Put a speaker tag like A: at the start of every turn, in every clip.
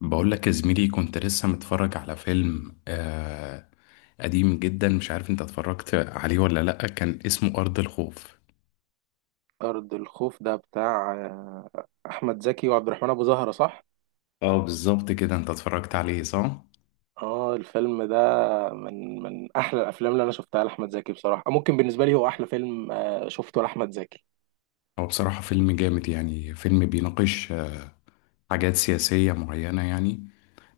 A: بقول لك يا زميلي، كنت لسه متفرج على فيلم قديم جدا. مش عارف انت اتفرجت عليه ولا لأ، كان اسمه أرض الخوف.
B: أرض الخوف ده بتاع أحمد زكي وعبد الرحمن أبو زهرة صح؟
A: اه بالظبط كده، انت اتفرجت عليه صح؟
B: اه، الفيلم ده من أحلى الأفلام اللي أنا شفتها لأحمد زكي، بصراحة ممكن بالنسبة لي هو أحلى فيلم شفته لأحمد زكي.
A: هو بصراحة فيلم جامد يعني، فيلم بيناقش حاجات سياسية معينة يعني.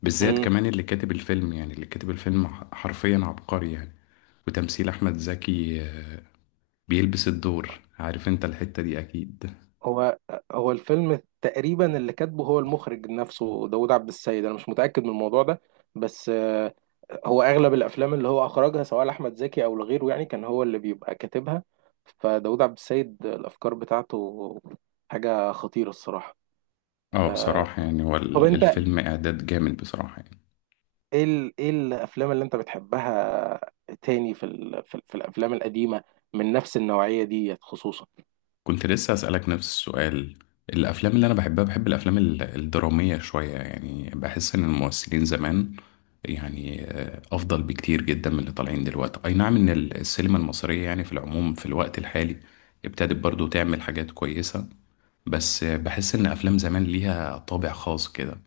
A: بالذات
B: مم.
A: كمان اللي كاتب الفيلم، يعني اللي كاتب الفيلم حرفيا عبقري يعني. وتمثيل أحمد زكي بيلبس الدور، عارف انت الحتة دي أكيد.
B: هو هو الفيلم تقريبا اللي كاتبه هو المخرج نفسه داود عبد السيد، أنا مش متأكد من الموضوع ده. بس هو أغلب الأفلام اللي هو أخرجها سواء لأحمد زكي أو لغيره، يعني كان هو اللي بيبقى كاتبها. فداود عبد السيد الأفكار بتاعته حاجة خطيرة الصراحة.
A: اه
B: آه،
A: بصراحة يعني هو
B: طب انت
A: الفيلم إعداد جامد بصراحة يعني.
B: ايه الافلام اللي انت بتحبها تاني في الافلام القديمه من نفس النوعيه دي خصوصا؟
A: كنت لسه أسألك نفس السؤال. الأفلام اللي أنا بحبها، بحب الأفلام الدرامية شوية. يعني بحس إن الممثلين زمان يعني أفضل بكتير جدا من اللي طالعين دلوقتي. أي نعم إن السينما المصرية يعني في العموم في الوقت الحالي ابتدت برضو تعمل حاجات كويسة، بس بحس إن أفلام زمان ليها طابع خاص كده.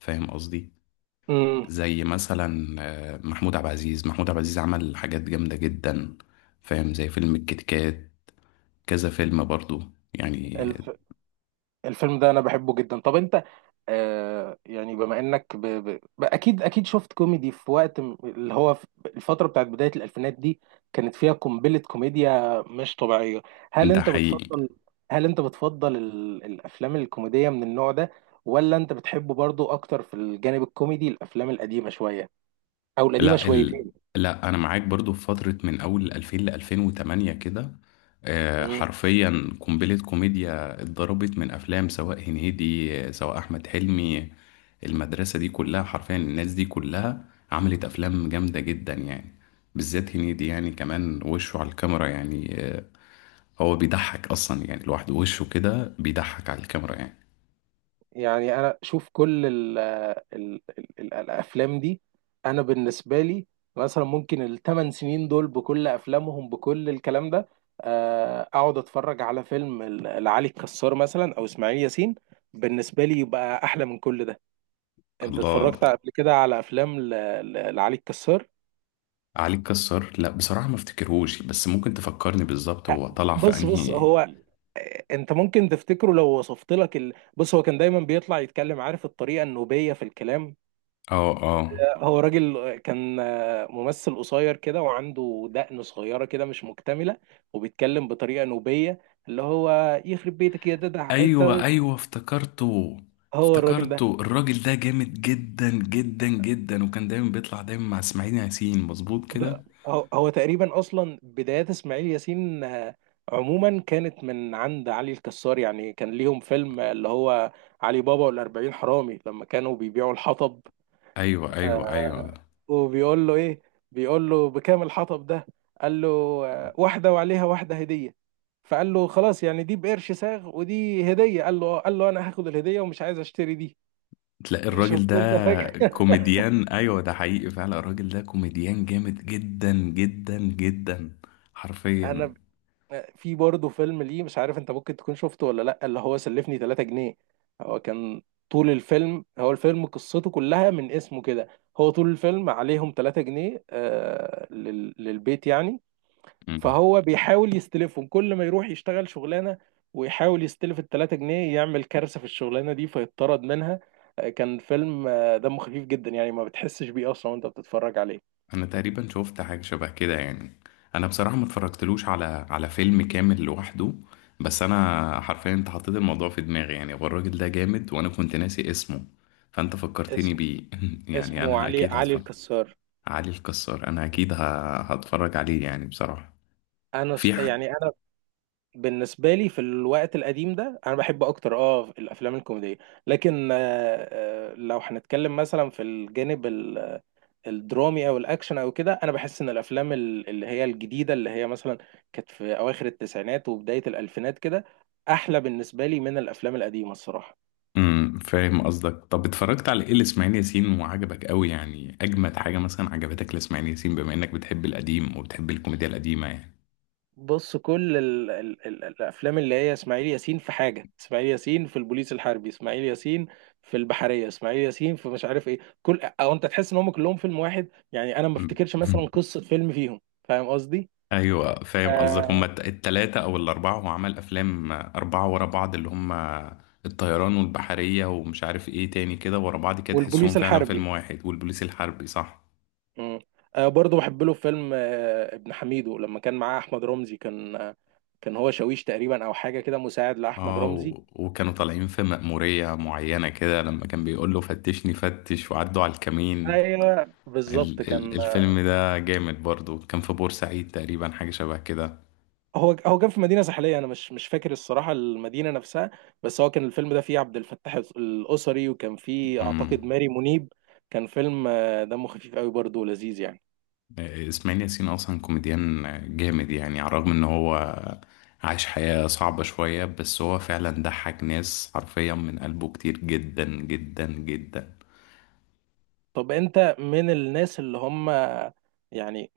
A: فاهم قصدي؟
B: امم
A: زي مثلا محمود عبد العزيز. محمود عبد العزيز عمل حاجات جامدة جدا، فاهم؟ زي فيلم الكيت كات، كذا فيلم برضو يعني.
B: الف... الفيلم ده انا بحبه جدا. طب انت يعني بما انك اكيد اكيد شفت كوميدي في وقت اللي هو في الفتره بتاعت بدايه الالفينات دي كانت فيها قنبله كوميديا مش طبيعيه. هل
A: ده
B: انت
A: حقيقي.
B: بتفضل هل انت بتفضل الافلام الكوميديه من النوع ده؟ ولا انت بتحبه برضو اكتر في الجانب الكوميدي الافلام القديمه شويه او القديمه
A: لا
B: شويتين؟
A: لا انا معاك برضو. في فترة من اول 2000 ل 2008 كده
B: مم.
A: حرفيا قنبلة كوميديا اتضربت من افلام، سواء هنيدي سواء احمد حلمي. المدرسة دي كلها، حرفيا الناس دي كلها عملت افلام جامدة جدا يعني. بالذات هنيدي يعني، كمان وشه على الكاميرا يعني هو بيضحك اصلا يعني لوحده، وشه كده بيضحك على الكاميرا يعني.
B: يعني انا شوف كل ال ال ال ال الافلام دي. انا بالنسبه لي مثلا ممكن الثمان سنين دول بكل افلامهم بكل الكلام ده، اقعد اتفرج على فيلم لعلي الكسار مثلا او اسماعيل ياسين، بالنسبه لي يبقى احلى من كل ده. انت
A: الله.
B: اتفرجت قبل كده على افلام لعلي الكسار؟
A: علي الكسار، لا بصراحة ما افتكرهوش، بس ممكن تفكرني بالظبط
B: آه،
A: هو طلع في
B: بص بص،
A: انهي؟
B: هو انت ممكن تفتكره لو وصفت لك بص، هو كان دايما بيطلع يتكلم، عارف الطريقه النوبيه في الكلام.
A: اه اه.
B: هو راجل كان ممثل قصير كده وعنده دقن صغيرة كده مش مكتملة، وبيتكلم بطريقة نوبية، اللي هو يخرب بيتك يا ددع
A: ايوه
B: انت.
A: ايوه افتكرته.
B: هو الراجل ده.
A: افتكرته الراجل ده جامد جدا جدا جدا، وكان دايما بيطلع دايما مع اسماعيل ياسين، مظبوط كده.
B: ب- هو هو تقريبا اصلا بدايات اسماعيل ياسين عموما كانت من عند علي الكسار. يعني كان ليهم فيلم اللي هو علي بابا والأربعين حرامي، لما كانوا بيبيعوا الحطب،
A: ايوه
B: آه،
A: ايوه ايوه.
B: وبيقول له ايه، بيقول له بكام الحطب ده، قال له واحده وعليها واحده هديه، فقال له خلاص يعني دي بقرش ساغ ودي هديه، قال له قال له انا هاخد الهديه ومش عايز اشتري دي.
A: تلاقي الراجل
B: شفت
A: ده
B: انت فجأة؟
A: كوميديان. ايوه ده حقيقي فعلا، الراجل ده كوميديان جامد جدا جدا جدا
B: انا
A: حرفيا.
B: ب- آه، في برضه فيلم ليه مش عارف انت ممكن تكون شفته ولا لا، اللي هو سلفني 3 جنيه. هو كان طول الفيلم، هو الفيلم قصته كلها من اسمه كده، هو طول الفيلم عليهم 3 جنيه للبيت يعني، فهو بيحاول يستلفهم. كل ما يروح يشتغل شغلانه ويحاول يستلف التلاتة جنيه يعمل كارثه في الشغلانه دي فيطرد منها. كان فيلم دمه خفيف جدا يعني، ما بتحسش بيه اصلا وانت بتتفرج عليه.
A: انا تقريبا شفت حاجه شبه كده يعني. انا بصراحه ما اتفرجتلوش على على فيلم كامل لوحده، بس انا حرفيا انت حطيت الموضوع في دماغي. يعني هو الراجل ده جامد، وانا كنت ناسي اسمه، فانت فكرتني
B: اسم
A: بيه. يعني
B: اسمه
A: انا
B: علي
A: اكيد
B: علي
A: هتفرج.
B: الكسار.
A: علي الكسار، انا اكيد هتفرج عليه يعني بصراحه. في ح...
B: يعني انا بالنسبه لي في الوقت القديم ده انا بحب اكتر اه الافلام الكوميديه. لكن لو هنتكلم مثلا في الجانب الدرامي او الاكشن او كده، انا بحس ان الافلام اللي هي الجديده، اللي هي مثلا كانت في اواخر التسعينات وبدايه الالفينات كده، احلى بالنسبه لي من الافلام القديمه الصراحه.
A: امم. فاهم قصدك. طب اتفرجت على ايه لاسماعيل ياسين وعجبك قوي؟ يعني اجمد حاجه مثلا عجبتك لاسماعيل ياسين، بما انك بتحب القديم وبتحب الكوميديا القديمه يعني.
B: بص، كل ال ال ال الافلام اللي هي اسماعيل ياسين في حاجه، اسماعيل ياسين في البوليس الحربي، اسماعيل ياسين في البحريه، اسماعيل ياسين في مش عارف ايه، كل او انت تحس ان هم كلهم فيلم واحد يعني. انا ما افتكرش مثلا قصه فيلم فيهم. فاهم قصدي؟
A: ايوه فاهم قصدك. هما
B: آه
A: التلاتة او الاربعة، هو عمل افلام اربعة ورا بعض، اللي هما الطيران والبحرية ومش عارف ايه تاني كده ورا بعض كده، تحسهم
B: والبوليس
A: فعلا
B: الحربي.
A: فيلم واحد، والبوليس الحربي صح.
B: مم. برضه بحب له فيلم ابن حميدو لما كان معاه احمد رمزي. كان هو شاويش تقريبا او حاجه كده مساعد لاحمد
A: اه،
B: رمزي.
A: وكانوا طالعين في مأمورية معينة كده، لما كان بيقول له فتشني فتش وعدوا على الكمين.
B: ايوه، بالظبط
A: ال
B: كان آه،
A: الفيلم ده جامد برضو، كان في بورسعيد تقريبا، حاجة شبه كده.
B: هو هو كان في مدينه ساحليه، انا مش فاكر الصراحه المدينه نفسها، بس هو كان الفيلم ده فيه عبد الفتاح الاسري وكان فيه
A: امم.
B: اعتقد ماري منيب. كان فيلم دمه خفيف قوي برضه ولذيذ يعني.
A: اسماعيل ياسين اصلا كوميديان جامد يعني، على الرغم ان هو عايش حياة صعبة شوية، بس هو فعلا ضحك ناس حرفيا من قلبه كتير جدا جدا جدا.
B: طب انت من الناس اللي هم يعني،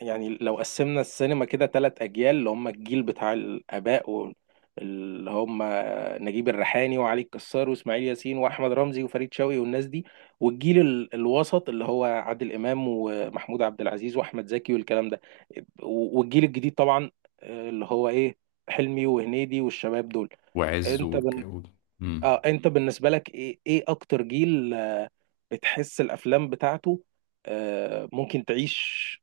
B: يعني لو قسمنا السينما كده ثلاث اجيال: اللي هم الجيل بتاع الاباء، واللي هم نجيب الريحاني وعلي الكسار واسماعيل ياسين واحمد رمزي وفريد شوقي والناس دي، والجيل الوسط اللي هو عادل امام ومحمود عبد العزيز واحمد زكي والكلام ده، والجيل الجديد طبعا اللي هو ايه، حلمي وهنيدي والشباب دول.
A: وعز
B: انت
A: مم.
B: اه انت بالنسبه لك ايه اكتر جيل بتحس الافلام بتاعته ممكن تعيش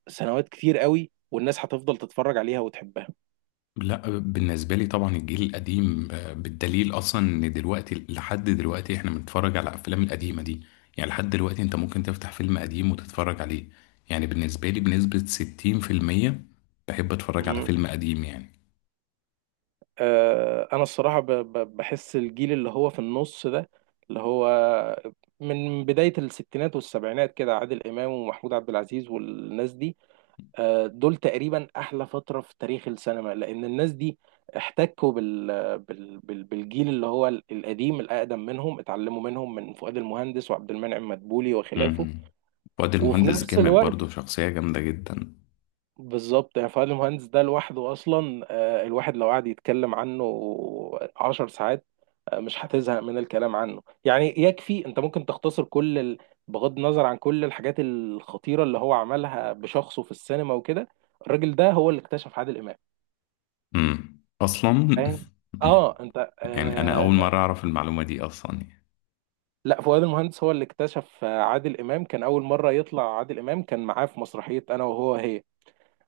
B: سنوات كتير قوي والناس هتفضل تتفرج عليها وتحبها؟
A: لا بالنسبة لي طبعا الجيل القديم، بالدليل اصلا ان دلوقتي لحد دلوقتي احنا بنتفرج على الافلام القديمة دي. يعني لحد دلوقتي انت ممكن تفتح فيلم قديم وتتفرج عليه. يعني بالنسبة لي بنسبة 60% بحب اتفرج على
B: مم.
A: فيلم قديم يعني.
B: انا الصراحه بحس الجيل اللي هو في النص ده، اللي هو من بدايه الستينات والسبعينات كده، عادل امام ومحمود عبد العزيز والناس دي، دول تقريبا احلى فتره في تاريخ السينما، لان الناس دي احتكوا بالجيل اللي هو القديم الاقدم منهم، اتعلموا منهم، من فؤاد المهندس وعبد المنعم مدبولي وخلافه.
A: مم. وادي
B: وفي
A: المهندس
B: نفس
A: جامد
B: الوقت،
A: برضه، شخصية جامدة جدا.
B: بالظبط يعني فؤاد المهندس ده لوحده اصلا، الواحد لو قعد يتكلم عنه عشر ساعات مش هتزهق من الكلام عنه. يعني يكفي انت ممكن تختصر كل بغض النظر عن كل الحاجات الخطيره اللي هو عملها بشخصه في السينما وكده، الراجل ده هو اللي اكتشف عادل امام.
A: مم أصلا.
B: فاهم؟ اه، انت
A: يعني أنا أول
B: آه
A: مرة أعرف المعلومة دي أصلا يعني.
B: لا، فؤاد المهندس هو اللي اكتشف عادل امام. كان اول مره يطلع عادل امام كان معاه في مسرحيه انا وهو هي.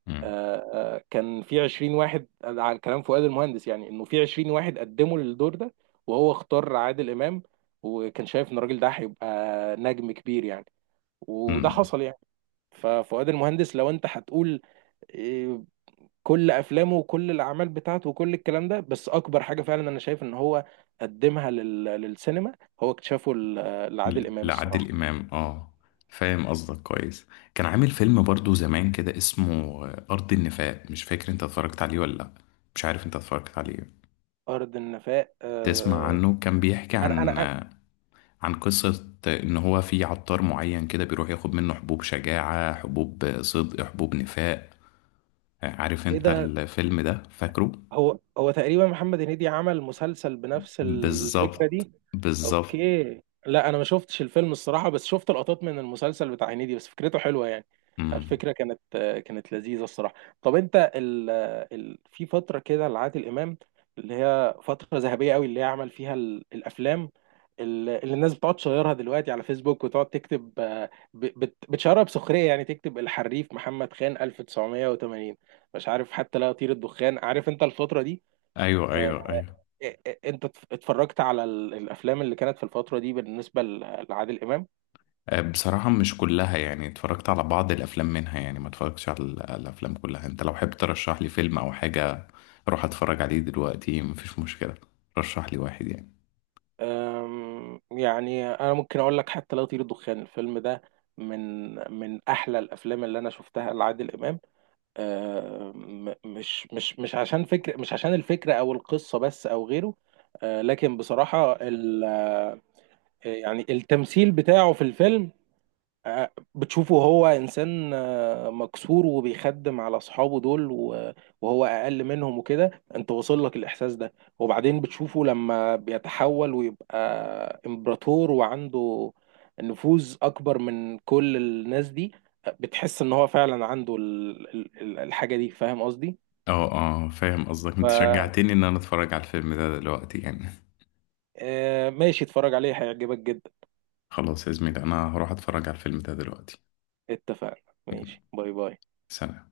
A: مم.
B: آه كان في 20 واحد على كلام فؤاد المهندس، يعني انه في 20 واحد قدموا للدور ده وهو اختار عادل امام، وكان شايف ان الراجل ده هيبقى نجم كبير يعني، وده
A: مم.
B: حصل يعني. ففؤاد المهندس لو انت هتقول آه، كل افلامه وكل الاعمال بتاعته وكل الكلام ده، بس اكبر حاجه فعلا انا شايف ان هو قدمها للسينما هو اكتشافه لعادل امام
A: لعادل
B: الصراحه.
A: إمام، آه فاهم قصدك كويس. كان عامل فيلم برضه زمان كده اسمه أرض النفاق. مش فاكر أنت اتفرجت عليه ولا لأ، مش عارف أنت اتفرجت عليه
B: ارض النفاق.
A: تسمع
B: آه،
A: عنه. كان بيحكي
B: انا
A: عن
B: انا انا
A: عن قصة إن هو في عطار معين كده بيروح ياخد منه حبوب شجاعة، حبوب صدق، حبوب نفاق. عارف
B: ايه
A: انت
B: ده؟
A: الفيلم ده؟ فاكره؟
B: هو هو تقريبا محمد هنيدي عمل مسلسل بنفس الفكرة
A: بالظبط.
B: دي.
A: بالظبط.
B: اوكي، لا انا ما شفتش الفيلم الصراحة، بس شفت لقطات من المسلسل بتاع هنيدي، بس فكرته حلوة يعني.
A: امم.
B: الفكرة كانت لذيذة الصراحة. طب انت في فترة كده لعادل امام، اللي هي فترة ذهبية قوي، اللي هي عمل فيها الافلام اللي الناس بتقعد تشيرها دلوقتي على فيسبوك وتقعد تكتب بتشيرها بسخرية، يعني تكتب الحريف محمد خان 1980، مش عارف، حتى لا يطير الدخان، عارف انت الفترة دي؟
A: ايوه
B: آه،
A: ايوه ايوه.
B: انت اتفرجت على الافلام اللي كانت في الفترة دي بالنسبة لعادل امام؟
A: بصراحة مش كلها يعني، اتفرجت على بعض الافلام منها يعني، ما اتفرجتش على الافلام كلها. انت لو حابب ترشح لي فيلم او حاجة اروح اتفرج عليه دلوقتي، مفيش مشكلة. رشح لي واحد يعني.
B: يعني انا ممكن اقول لك حتى لا يطير الدخان، الفيلم ده من احلى الافلام اللي انا شفتها لعادل امام. آم، م- مش مش مش عشان فكرة، مش عشان الفكرة او القصة بس او غيره، لكن بصراحة يعني التمثيل بتاعه في الفيلم، بتشوفه هو إنسان مكسور وبيخدم على أصحابه دول وهو أقل منهم وكده، أنت واصل لك الإحساس ده، وبعدين بتشوفه لما بيتحول ويبقى إمبراطور وعنده نفوذ أكبر من كل الناس دي، بتحس إن هو فعلا عنده الحاجة دي. فاهم قصدي؟
A: اه اه فاهم قصدك،
B: ف
A: انت شجعتني ان انا اتفرج على الفيلم ده دلوقتي يعني.
B: آه، ماشي اتفرج عليه هيعجبك جدا.
A: خلاص يا زميلي، انا هروح اتفرج على الفيلم ده دلوقتي.
B: اتفقنا،
A: يلا،
B: ماشي، باي باي.
A: سلام.